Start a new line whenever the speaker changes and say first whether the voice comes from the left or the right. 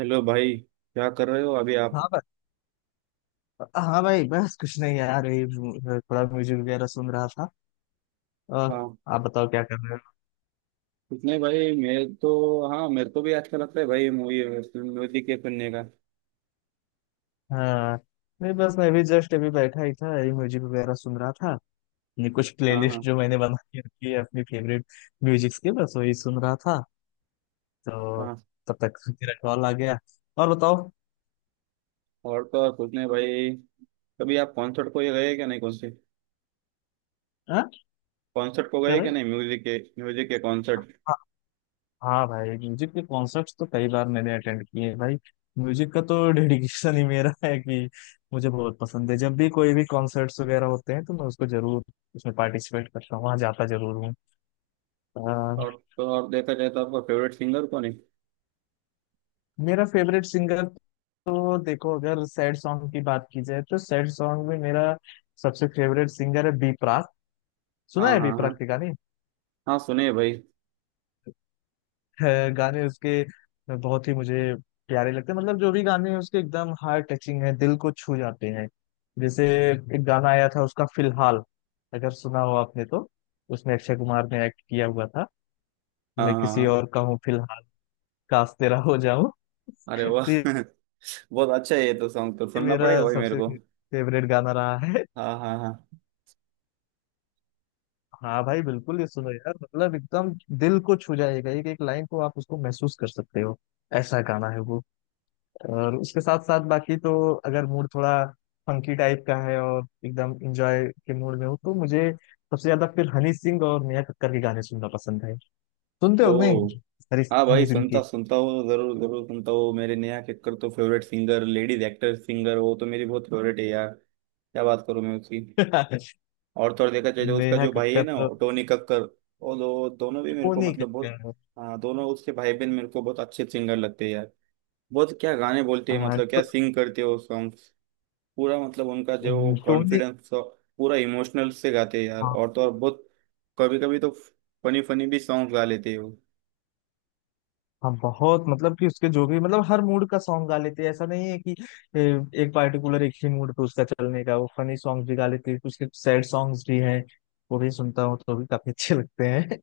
right: Hello भाई, क्या कर रहे हो अभी आप?
left: हाँ भाई हाँ भाई। बस कुछ नहीं यार, यही थोड़ा म्यूजिक वगैरह सुन रहा था। और
right: हाँ,
left: आप बताओ क्या कर रहे हो?
right: कुछ नहीं भाई, मैं तो। हाँ, मेरे को भी अच्छा लगता है भाई मूवी म्यूजिक के सुनने का।
left: हाँ, नहीं बस मैं भी जस्ट अभी बैठा ही था, यही म्यूजिक वगैरह सुन रहा था। ये कुछ
right: हाँ
left: प्लेलिस्ट
right: हाँ
left: जो मैंने बना के रखी है अपनी फेवरेट म्यूजिक्स की, बस वही सुन रहा था तो
right: हाँ।
left: तब तक मेरा कॉल आ गया। और बताओ।
right: और तो और कुछ नहीं भाई। कभी आप कॉन्सर्ट को ये गए क्या? नहीं, कौन से
left: हाँ।
right: कॉन्सर्ट को
left: क्या
right: गए
left: भाई?
right: क्या? नहीं, म्यूजिक के, म्यूजिक के कॉन्सर्ट।
left: हाँ भाई, म्यूजिक के कॉन्सर्ट्स तो कई बार मैंने अटेंड किए हैं भाई। म्यूजिक का तो डेडिकेशन ही मेरा है कि मुझे बहुत पसंद है। जब भी कोई भी कॉन्सर्ट्स वगैरह होते हैं तो मैं उसको जरूर उसमें पार्टिसिपेट करता हूँ, वहाँ जाता जरूर हूँ। अ,
right: और तो और देखा जाए तो आपका फेवरेट सिंगर कौन है?
left: मेरा फेवरेट सिंगर, तो देखो अगर सैड सॉन्ग की बात की जाए तो सैड सॉन्ग में मेरा सबसे फेवरेट सिंगर है बी प्राक। सुना
right: हाँ
left: है बी
right: हाँ
left: प्राक
right: हाँ।
left: के गाने?
right: हाँ सुने भाई।
left: गाने उसके बहुत ही मुझे प्यारे लगते हैं। मतलब जो भी गाने हैं उसके एकदम हार्ट टचिंग है, दिल को छू जाते हैं। जैसे एक गाना आया था उसका फिलहाल, अगर सुना हो आपने तो, उसमें अक्षय कुमार ने एक्ट किया हुआ था।
right: हाँ
left: मैं
right: हाँ
left: किसी
right: हाँ।
left: और का हूँ फिलहाल, काश तेरा हो जाऊं।
right: अरे वाह!
left: तो ये
right: बहुत अच्छा है ये तो, सॉन्ग तो सुनना
left: मेरा
right: पड़ेगा भाई मेरे
left: सबसे
right: को।
left: फेवरेट गाना रहा है।
right: हाँ हाँ हाँ।
left: हाँ भाई, बिल्कुल ये सुनो यार, मतलब एकदम दिल को छू जाएगा। एक एक लाइन को आप उसको महसूस कर सकते हो, ऐसा गाना है वो। और उसके साथ साथ बाकी तो, अगर मूड थोड़ा फंकी टाइप का है और एकदम इंजॉय के मूड में हो तो मुझे सबसे ज्यादा फिर हनी सिंह और नेहा कक्कड़ के गाने सुनना पसंद है। सुनते
right: ओ।
left: हो कि नहीं? हरी,
right: हाँ
left: हनी
right: भाई,
left: सिंह के
right: सुनता सुनता हूँ, जरूर जरूर सुनता हूँ। मेरे नेहा कक्कड़ तो favourite singer, ladies actor singer, वो तो मेरी बहुत फेवरेट है यार। क्या बात करूँ मैं उसकी। और तो और देखा जाए तो उसका
left: नेहा
right: जो भाई है
left: कक्कड़
right: ना,
left: तो,
right: टोनी कक्कर। वो दोनों भी मेरे को
left: टोनी
right: मतलब
left: कक्कड़,
right: बहुत। हाँ, दोनों उसके भाई बहन मेरे को बहुत अच्छे सिंगर लगते हैं यार। बहुत क्या गाने बोलते हैं,
left: आ,
right: मतलब क्या
left: टो-
right: सिंग करते हो सॉन्ग। पूरा मतलब उनका जो
left: टोनी।
right: कॉन्फिडेंस, पूरा इमोशनल से गाते हैं यार,
left: हाँ।
right: और तो और बहुत। कभी कभी तो फनी फनी भी सॉन्ग गा लेते हो।
left: हाँ, बहुत मतलब कि उसके जो भी, मतलब हर मूड का सॉन्ग गा लेते हैं। ऐसा नहीं है कि ए, एक पार्टिकुलर एक ही मूड पे उसका चलने का। वो फनी सॉन्ग भी गा लेते हैं, उसके सैड सॉन्ग्स भी हैं, वो भी सुनता हूँ तो भी काफी अच्छे लगते हैं।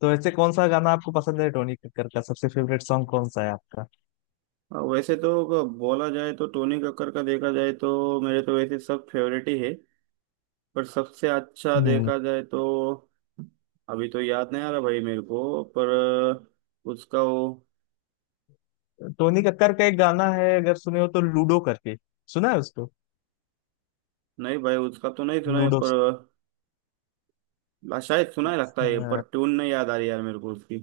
left: तो वैसे कौन सा गाना आपको पसंद है टोनी कक्कर का? सबसे फेवरेट सॉन्ग कौन सा है आपका?
right: हाँ, वैसे तो अगर बोला जाए तो टोनी कक्कर का देखा जाए तो मेरे तो वैसे सब फेवरेट ही है, पर सबसे अच्छा
left: हम्म।
right: देखा जाए तो अभी तो याद नहीं आ रहा भाई मेरे को, पर उसका वो।
left: टोनी कक्कर का एक गाना है, अगर सुने हो तो, लूडो करके। सुना है उसको?
right: नहीं भाई, उसका तो नहीं सुना है,
left: लूडो।
right: पर शायद सुना है लगता
left: अच्छा।
right: है, पर ट्यून नहीं याद आ रही यार मेरे को उसकी।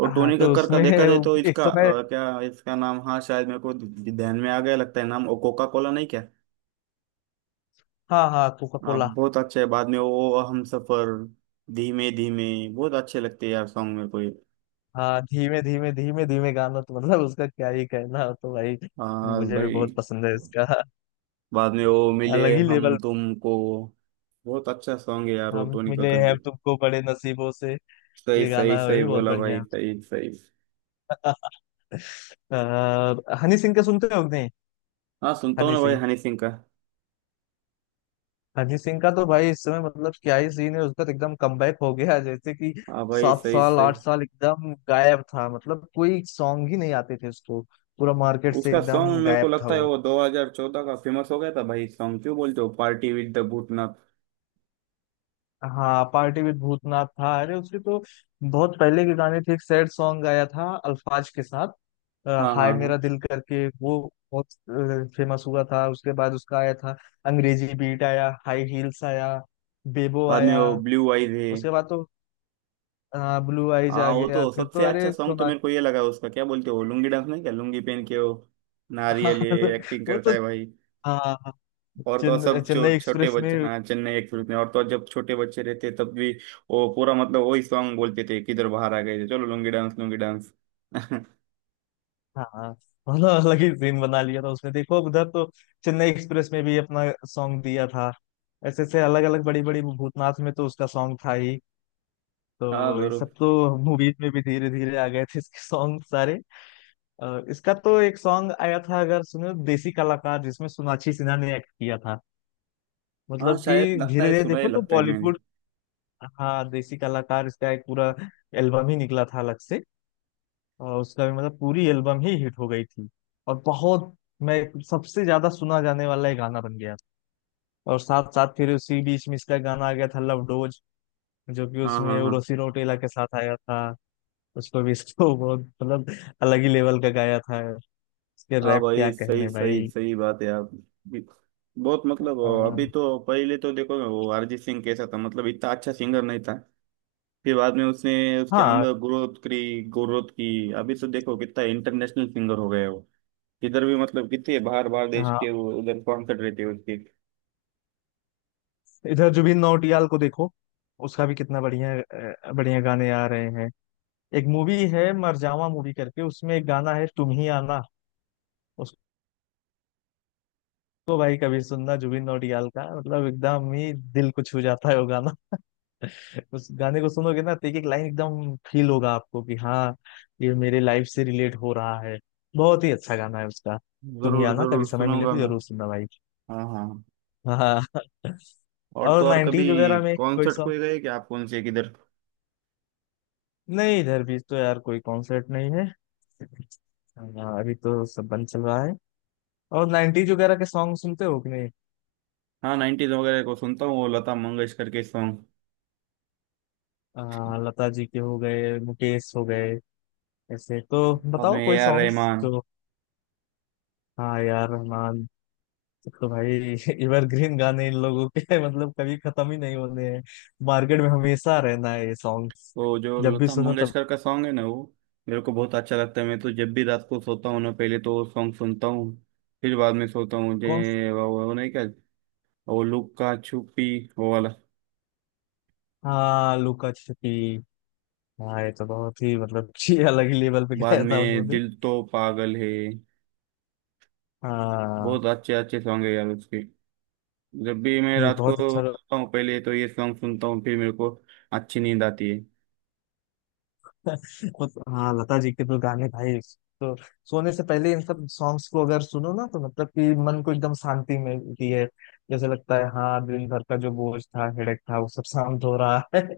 right: और
left: हाँ
right: टोनी
left: तो
right: कक्कर का
left: उसमें
right: देखा जाए तो
left: एक
right: इसका
left: समय,
right: क्या इसका नाम, हाँ शायद मेरे को ध्यान में आ गया लगता है नाम, कोका कोला नहीं क्या?
left: हाँ हाँ कोका
right: आप
left: कोला।
right: बहुत अच्छा है, बाद में वो हम सफर, धीमे धीमे। बहुत अच्छे लगते हैं यार सॉन्ग मेरे को ये।
left: हाँ, धीमे धीमे, धीमे धीमे गाना तो मतलब उसका क्या ही कहना हो तो भाई,
right: हाँ
left: मुझे भी
right: भाई।
left: बहुत पसंद है इसका।
right: बाद में वो मिले,
left: अलग ही
right: हम
left: लेवल।
right: तुमको। बहुत अच्छा सॉन्ग है यार वो
left: हम
right: टोनी
left: मिले
right: कक्कड़ की।
left: हैं तुमको बड़े नसीबों से,
right: सही
left: ये
right: सही
left: गाना
right: सही
left: भी बहुत
right: बोला भाई,
left: बढ़िया
right: सही सही।
left: है। अ, हनी सिंह का सुनते हो कि नहीं?
right: हाँ, सुनता हूँ
left: हनी
right: ना भाई
left: सिंह,
right: हनी सिंह का।
left: अरिजीत सिंह का तो भाई इस समय मतलब क्या ही सीन है। उसका तो एकदम कमबैक हो गया, जैसे कि
right: हाँ भाई,
left: सात
right: सही
left: साल
right: सही।
left: आठ साल एकदम गायब था। मतलब कोई सॉन्ग ही नहीं आते थे उसको, पूरा मार्केट से
right: उसका सॉन्ग
left: एकदम
right: मेरे को
left: गायब था
right: लगता है
left: वो।
right: वो 2014 का फेमस हो गया था भाई सॉन्ग, क्यों बोलते हो, पार्टी विद द भूतनाथ।
left: हाँ, पार्टी विद भूतनाथ था। अरे उसके तो बहुत पहले के गाने थे। एक सैड सॉन्ग आया था अल्फाज के साथ,
right: हाँ
left: हाय
right: हाँ हाँ।
left: मेरा दिल करके, वो बहुत फेमस हुआ था। उसके बाद उसका आया था अंग्रेजी बीट, आया हाई हील्स, आया बेबो।
right: बाद में
left: आया
right: वो ब्लू आईज है।
left: उसके बाद तो हाँ, ब्लू आइज
right: हाँ,
left: आ
right: वो
left: गया,
right: तो
left: फिर तो
right: सबसे अच्छा
left: अरे
right: सॉन्ग तो
left: सोना
right: मेरे को ये लगा उसका, क्या बोलते हो, लुंगी डांस नहीं क्या, लुंगी पहन के वो नारियल ये एक्टिंग
left: वो
right: करता
left: तो।
right: है भाई।
left: हाँ। हाँ,
right: और तो और सब जो
left: चेन्नई
right: छोटे
left: एक्सप्रेस
right: बच्चे,
left: में।
right: हाँ चेन्नई एक्सप्रेस में, और तो और जब छोटे बच्चे रहते तब भी वो पूरा मतलब वही सॉन्ग बोलते थे, किधर बाहर आ गए थे चलो, लुंगी डांस लुंगी डांस। हाँ
left: हाँ, मतलब अलग ही सीन बना लिया था उसने। देखो अब उधर तो चेन्नई एक्सप्रेस में भी अपना सॉन्ग दिया था। ऐसे ऐसे अलग अलग बड़ी बड़ी, भूतनाथ में तो उसका सॉन्ग था ही। तो ये
right: जरूर।
left: सब तो मूवीज में भी धीरे धीरे आ गए थे इसके सॉन्ग सारे। और इसका तो एक सॉन्ग आया था, अगर सुनो, देसी कलाकार, जिसमें सोनाक्षी सिन्हा ने एक्ट किया था।
right: हाँ
left: मतलब कि
right: शायद लगता
left: धीरे
right: है
left: धीरे
right: सुना ही
left: देखो तो
right: लगता है मैंने।
left: बॉलीवुड, हाँ देसी कलाकार इसका एक पूरा एल्बम ही निकला था अलग से। और उसका भी मतलब पूरी एल्बम ही हिट हो गई थी। और बहुत, मैं सबसे ज्यादा सुना जाने वाला ये गाना बन गया। और साथ साथ फिर उसी बीच में इसका गाना आ गया था लव डोज, जो कि
right: हाँ हाँ
left: उसमें
right: हाँ।
left: उर्वशी रौटेला के साथ आया था। उसको भी इसको बहुत मतलब अलग ही लेवल का गाया था। इसके
right: हाँ
left: रैप क्या
right: भाई, सही
left: कहने
right: सही
left: भाई।
right: सही बात है आप, बहुत मतलब। अभी
left: अ,
right: तो पहले तो देखो वो अरिजीत सिंह कैसा था, मतलब इतना अच्छा सिंगर नहीं था, फिर बाद में उसने उसके
left: हाँ
right: अंदर ग्रोथ करी, ग्रोथ की। अभी तो देखो कितना इंटरनेशनल सिंगर हो गया वो, इधर भी मतलब कितने बाहर बाहर देश
left: हाँ,
right: के वो उधर कॉन्सर्ट रहते हैं उसके।
left: इधर जुबिन नौटियाल को देखो, उसका भी कितना बढ़िया बढ़िया गाने आ रहे हैं। एक मूवी है मरजावा मूवी करके, उसमें एक गाना है तुम ही आना, उसको भाई कभी सुनना जुबिन नौटियाल का, मतलब एकदम ही दिल को छू जाता है वो गाना। उस गाने को सुनोगे ना तो एक एक लाइन एकदम फील होगा आपको कि हाँ ये मेरे लाइफ से रिलेट हो रहा है। बहुत ही अच्छा गाना है उसका, तुम ही
right: जरूर
left: आना, कभी
right: जरूर
left: समय मिले
right: सुनूंगा
left: तो
right: मैं।
left: जरूर सुनना भाई।
right: हाँ हाँ।
left: हाँ।
right: और तो
left: और
right: और
left: नाइनटीज
right: कभी
left: वगैरह में कोई
right: कॉन्सर्ट
left: सॉन्ग,
right: को गए क्या आप, कौन से, किधर?
left: नहीं इधर भी तो यार कोई कॉन्सर्ट नहीं है। हाँ, अभी तो सब बंद चल रहा है। और नाइनटीज वगैरह के सॉन्ग सुनते हो कि,
right: हाँ, नाइन्टीज वगैरह को सुनता हूँ, वो लता मंगेशकर के सॉन्ग,
left: लता जी के हो गए, मुकेश हो गए, ऐसे तो
right: बाद में
left: बताओ
right: ए
left: कोई
right: आर
left: सॉन्ग्स
right: रहमान।
left: जो। हाँ यार रहमान, ये तो भाई एवरग्रीन गाने इन लोगों के मतलब कभी खत्म ही नहीं होने हैं, मार्केट में हमेशा रहना है ये सॉन्ग्स,
right: तो जो
left: जब भी
right: लता
left: सुनो तब।
right: मंगेशकर का सॉन्ग है ना, वो मेरे को बहुत अच्छा लगता है, मैं तो जब भी रात को सोता हूँ ना पहले तो वो सॉन्ग सुनता हूँ फिर बाद में सोता हूँ।
left: कौन?
right: जे वो नहीं क्या, वो लुक्का छुपी वो वाला।
left: हाँ लुका छुपी। हाँ, ये तो बहुत ही मतलब कि अलग ही लेवल पे
right: बाद
left: गाया था
right: में
left: उन्होंने।
right: दिल तो पागल है।
left: हाँ।
right: बहुत अच्छे अच्छे सॉन्ग है यार उसके। जब भी मैं
left: ये
right: रात को
left: बहुत अच्छा।
right: सोता हूँ पहले तो ये सॉन्ग सुनता हूँ फिर मेरे को अच्छी नींद आती है।
left: मतलब हाँ, लता जी के तो गाने भाई, तो सोने से पहले इन सब सॉन्ग्स को अगर सुनो ना तो मतलब कि मन को एकदम शांति मिलती है। जैसे लगता है हाँ, दिन भर का जो बोझ था, हेडेक था, वो सब शांत हो रहा है।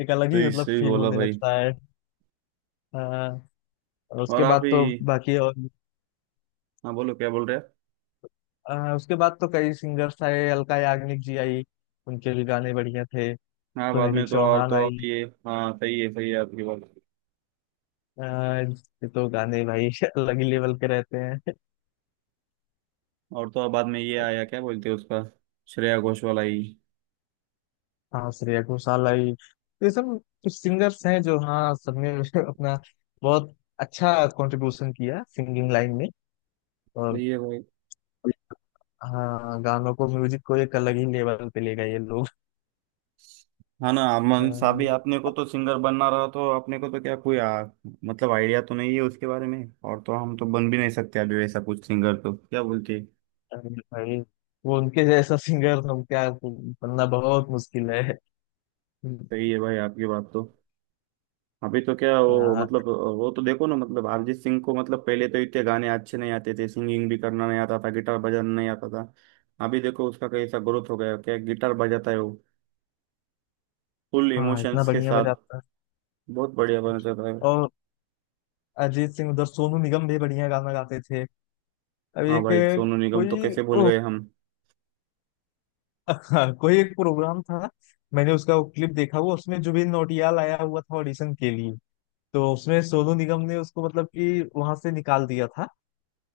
left: एक अलग
right: तो
left: ही मतलब
right: इससे भी
left: फील
right: बोला
left: होने
right: भाई।
left: लगता है। हाँ। और
right: और
left: उसके
right: आप
left: बाद
right: ही,
left: तो बाकी और,
right: हाँ बोलो क्या बोल रहे हैं।
left: हाँ उसके बाद तो कई सिंगर्स आए। अलका याग्निक जी आई उनके भी गाने बढ़िया थे।
right: हाँ बाद
left: सुनिधि
right: में तो और,
left: चौहान
right: तो
left: आई,
right: आप ये, हाँ सही है आपकी बात।
left: हाँ ये तो गाने भाई अलग ही लेवल के रहते हैं।
right: और तो बाद में ये आया, क्या बोलते हैं उसका, श्रेया घोष वाला ही।
left: हाँ, श्रेया घोषाल आई। ये सब कुछ सिंगर्स हैं जो, हाँ सबने अपना बहुत अच्छा कंट्रीब्यूशन किया सिंगिंग लाइन में। और
right: सही है भाई।
left: हाँ, गानों को, म्यूजिक को एक अलग ही लेवल पे ले गए ये लोग।
right: हाँ ना अमन साहब ही,
left: अम,
right: आपने को तो सिंगर बनना रहा तो अपने को तो क्या कोई मतलब आइडिया तो नहीं है उसके बारे में। और तो हम तो बन भी नहीं सकते अभी वैसा कुछ सिंगर तो क्या बोलती है।
left: अरे भाई, वो उनके जैसा सिंगर हम क्या बनना, बहुत मुश्किल है।
right: सही है भाई आपकी बात तो। अभी तो क्या वो
left: हाँ।
right: मतलब वो तो देखो ना, मतलब अरिजीत सिंह को मतलब पहले तो इतने गाने अच्छे नहीं आते थे, सिंगिंग भी करना नहीं आता था, गिटार बजाना नहीं आता था। अभी देखो उसका कैसा ग्रोथ हो गया, क्या गिटार बजाता है वो, फुल
left: हाँ, इतना
right: इमोशंस के
left: बढ़िया
right: साथ,
left: बजाता
right: बहुत बढ़िया
left: है।
right: बना जाता है।
left: और अरिजीत सिंह, उधर सोनू निगम भी बढ़िया गाना गाते थे। अब
right: हाँ
left: एक
right: भाई सोनू निगम तो
left: कोई,
right: कैसे भूल गए हम।
left: हाँ कोई एक प्रोग्राम था, मैंने उसका वो क्लिप देखा हुआ। उसमें जुबिन नौटियाल आया हुआ था ऑडिशन के लिए, तो उसमें सोनू निगम ने उसको मतलब कि वहां से निकाल दिया था,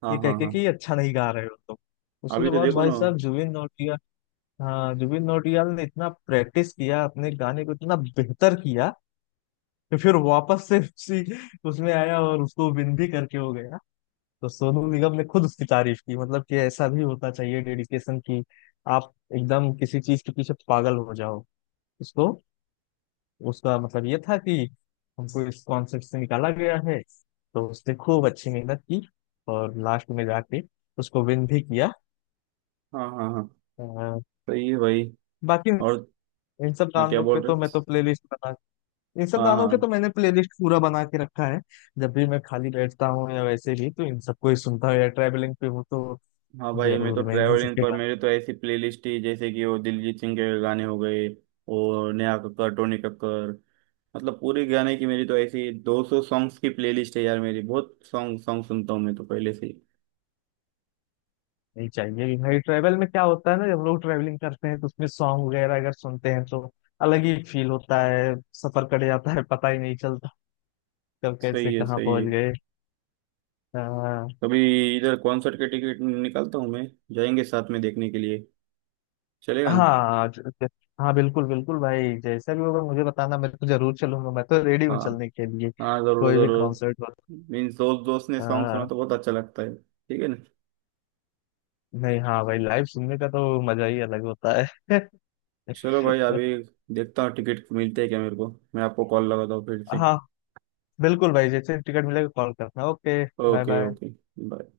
right: हाँ
left: ये कह
right: हाँ
left: के
right: हाँ।
left: कि अच्छा नहीं गा रहे हो तुम।
right: अभी
left: उसके
right: तो
left: बाद
right: देखो
left: भाई
right: ना।
left: साहब जुबिन नौटियाल, हाँ जुबिन नौटियाल ने इतना प्रैक्टिस किया, अपने गाने को इतना बेहतर किया कि फिर वापस से उसी उसमें आया और उसको विन भी करके हो गया। तो सोनू निगम ने खुद उसकी तारीफ की, मतलब कि ऐसा भी होता चाहिए डेडिकेशन की आप एकदम किसी चीज के पीछे पागल हो जाओ। इसको, उसका मतलब ये था कि हमको इस कॉन्सेप्ट से निकाला गया है, तो उसने खूब अच्छी मेहनत की और लास्ट में जाके उसको विन भी किया।
right: हाँ हाँ हाँ।
left: अ,
right: सही है भाई।
left: बाकी
right: और
left: इन सब
right: हाँ, क्या
left: गानों के
right: बोल रहे
left: तो
right: हो।
left: मैं तो प्लेलिस्ट बना, इन सब
right: हाँ
left: गानों के
right: हाँ।
left: तो मैंने प्लेलिस्ट पूरा बना के रखा है। जब भी मैं खाली बैठता हूँ या वैसे भी तो इन सबको ही सुनता हूँ, या ट्रैवलिंग पे हूँ तो
right: हाँ भाई, मैं तो
left: जरूर मैं इन
right: ट्रैवलिंग
left: सबके,
right: पर, मेरे तो ऐसी प्लेलिस्ट ही जैसे कि वो दिलजीत सिंह के गाने हो गए और नेहा कक्कड़ टोनी कक्कड़, मतलब पूरे गाने की मेरी तो ऐसी 200 सॉन्ग्स की प्लेलिस्ट है यार मेरी, बहुत सॉन्ग सॉन्ग सुनता हूँ मैं तो पहले से ही।
left: नहीं चाहिए कि भाई ट्रैवल में क्या होता है ना, जब हम लोग ट्रैवलिंग करते हैं तो उसमें सॉन्ग वगैरह अगर सुनते हैं तो अलग ही फील होता है। सफर कट जाता है, पता ही नहीं चलता कब
right: सही
left: कैसे
right: है
left: कहाँ
right: सही
left: पहुंच
right: है।
left: गए। अ,
right: कभी इधर कॉन्सर्ट के टिकट निकालता हूँ मैं, जाएंगे साथ में देखने के लिए, चलेगा ना?
left: हाँ हाँ बिल्कुल बिल्कुल भाई, जैसा भी होगा मुझे बताना, मैं तो जरूर चलूंगा, मैं तो रेडी हूँ
right: हाँ
left: चलने के लिए।
right: हाँ, जरूर
left: कोई भी
right: जरूर।
left: कॉन्सर्ट हो।
right: मीन्स दोस्त दोस्त ने सॉन्ग
left: अ,
right: सुना तो बहुत अच्छा लगता है, ठीक है ना।
left: नहीं हाँ भाई, लाइव सुनने का तो मजा ही अलग होता है।
right: चलो भाई, अभी देखता हूँ टिकट मिलते हैं क्या मेरे को, मैं आपको कॉल लगाता हूँ फिर से।
left: हाँ बिल्कुल भाई, जैसे टिकट मिलेगा कॉल करना, okay. Bye
right: okay
left: bye.
right: Okay. Bye.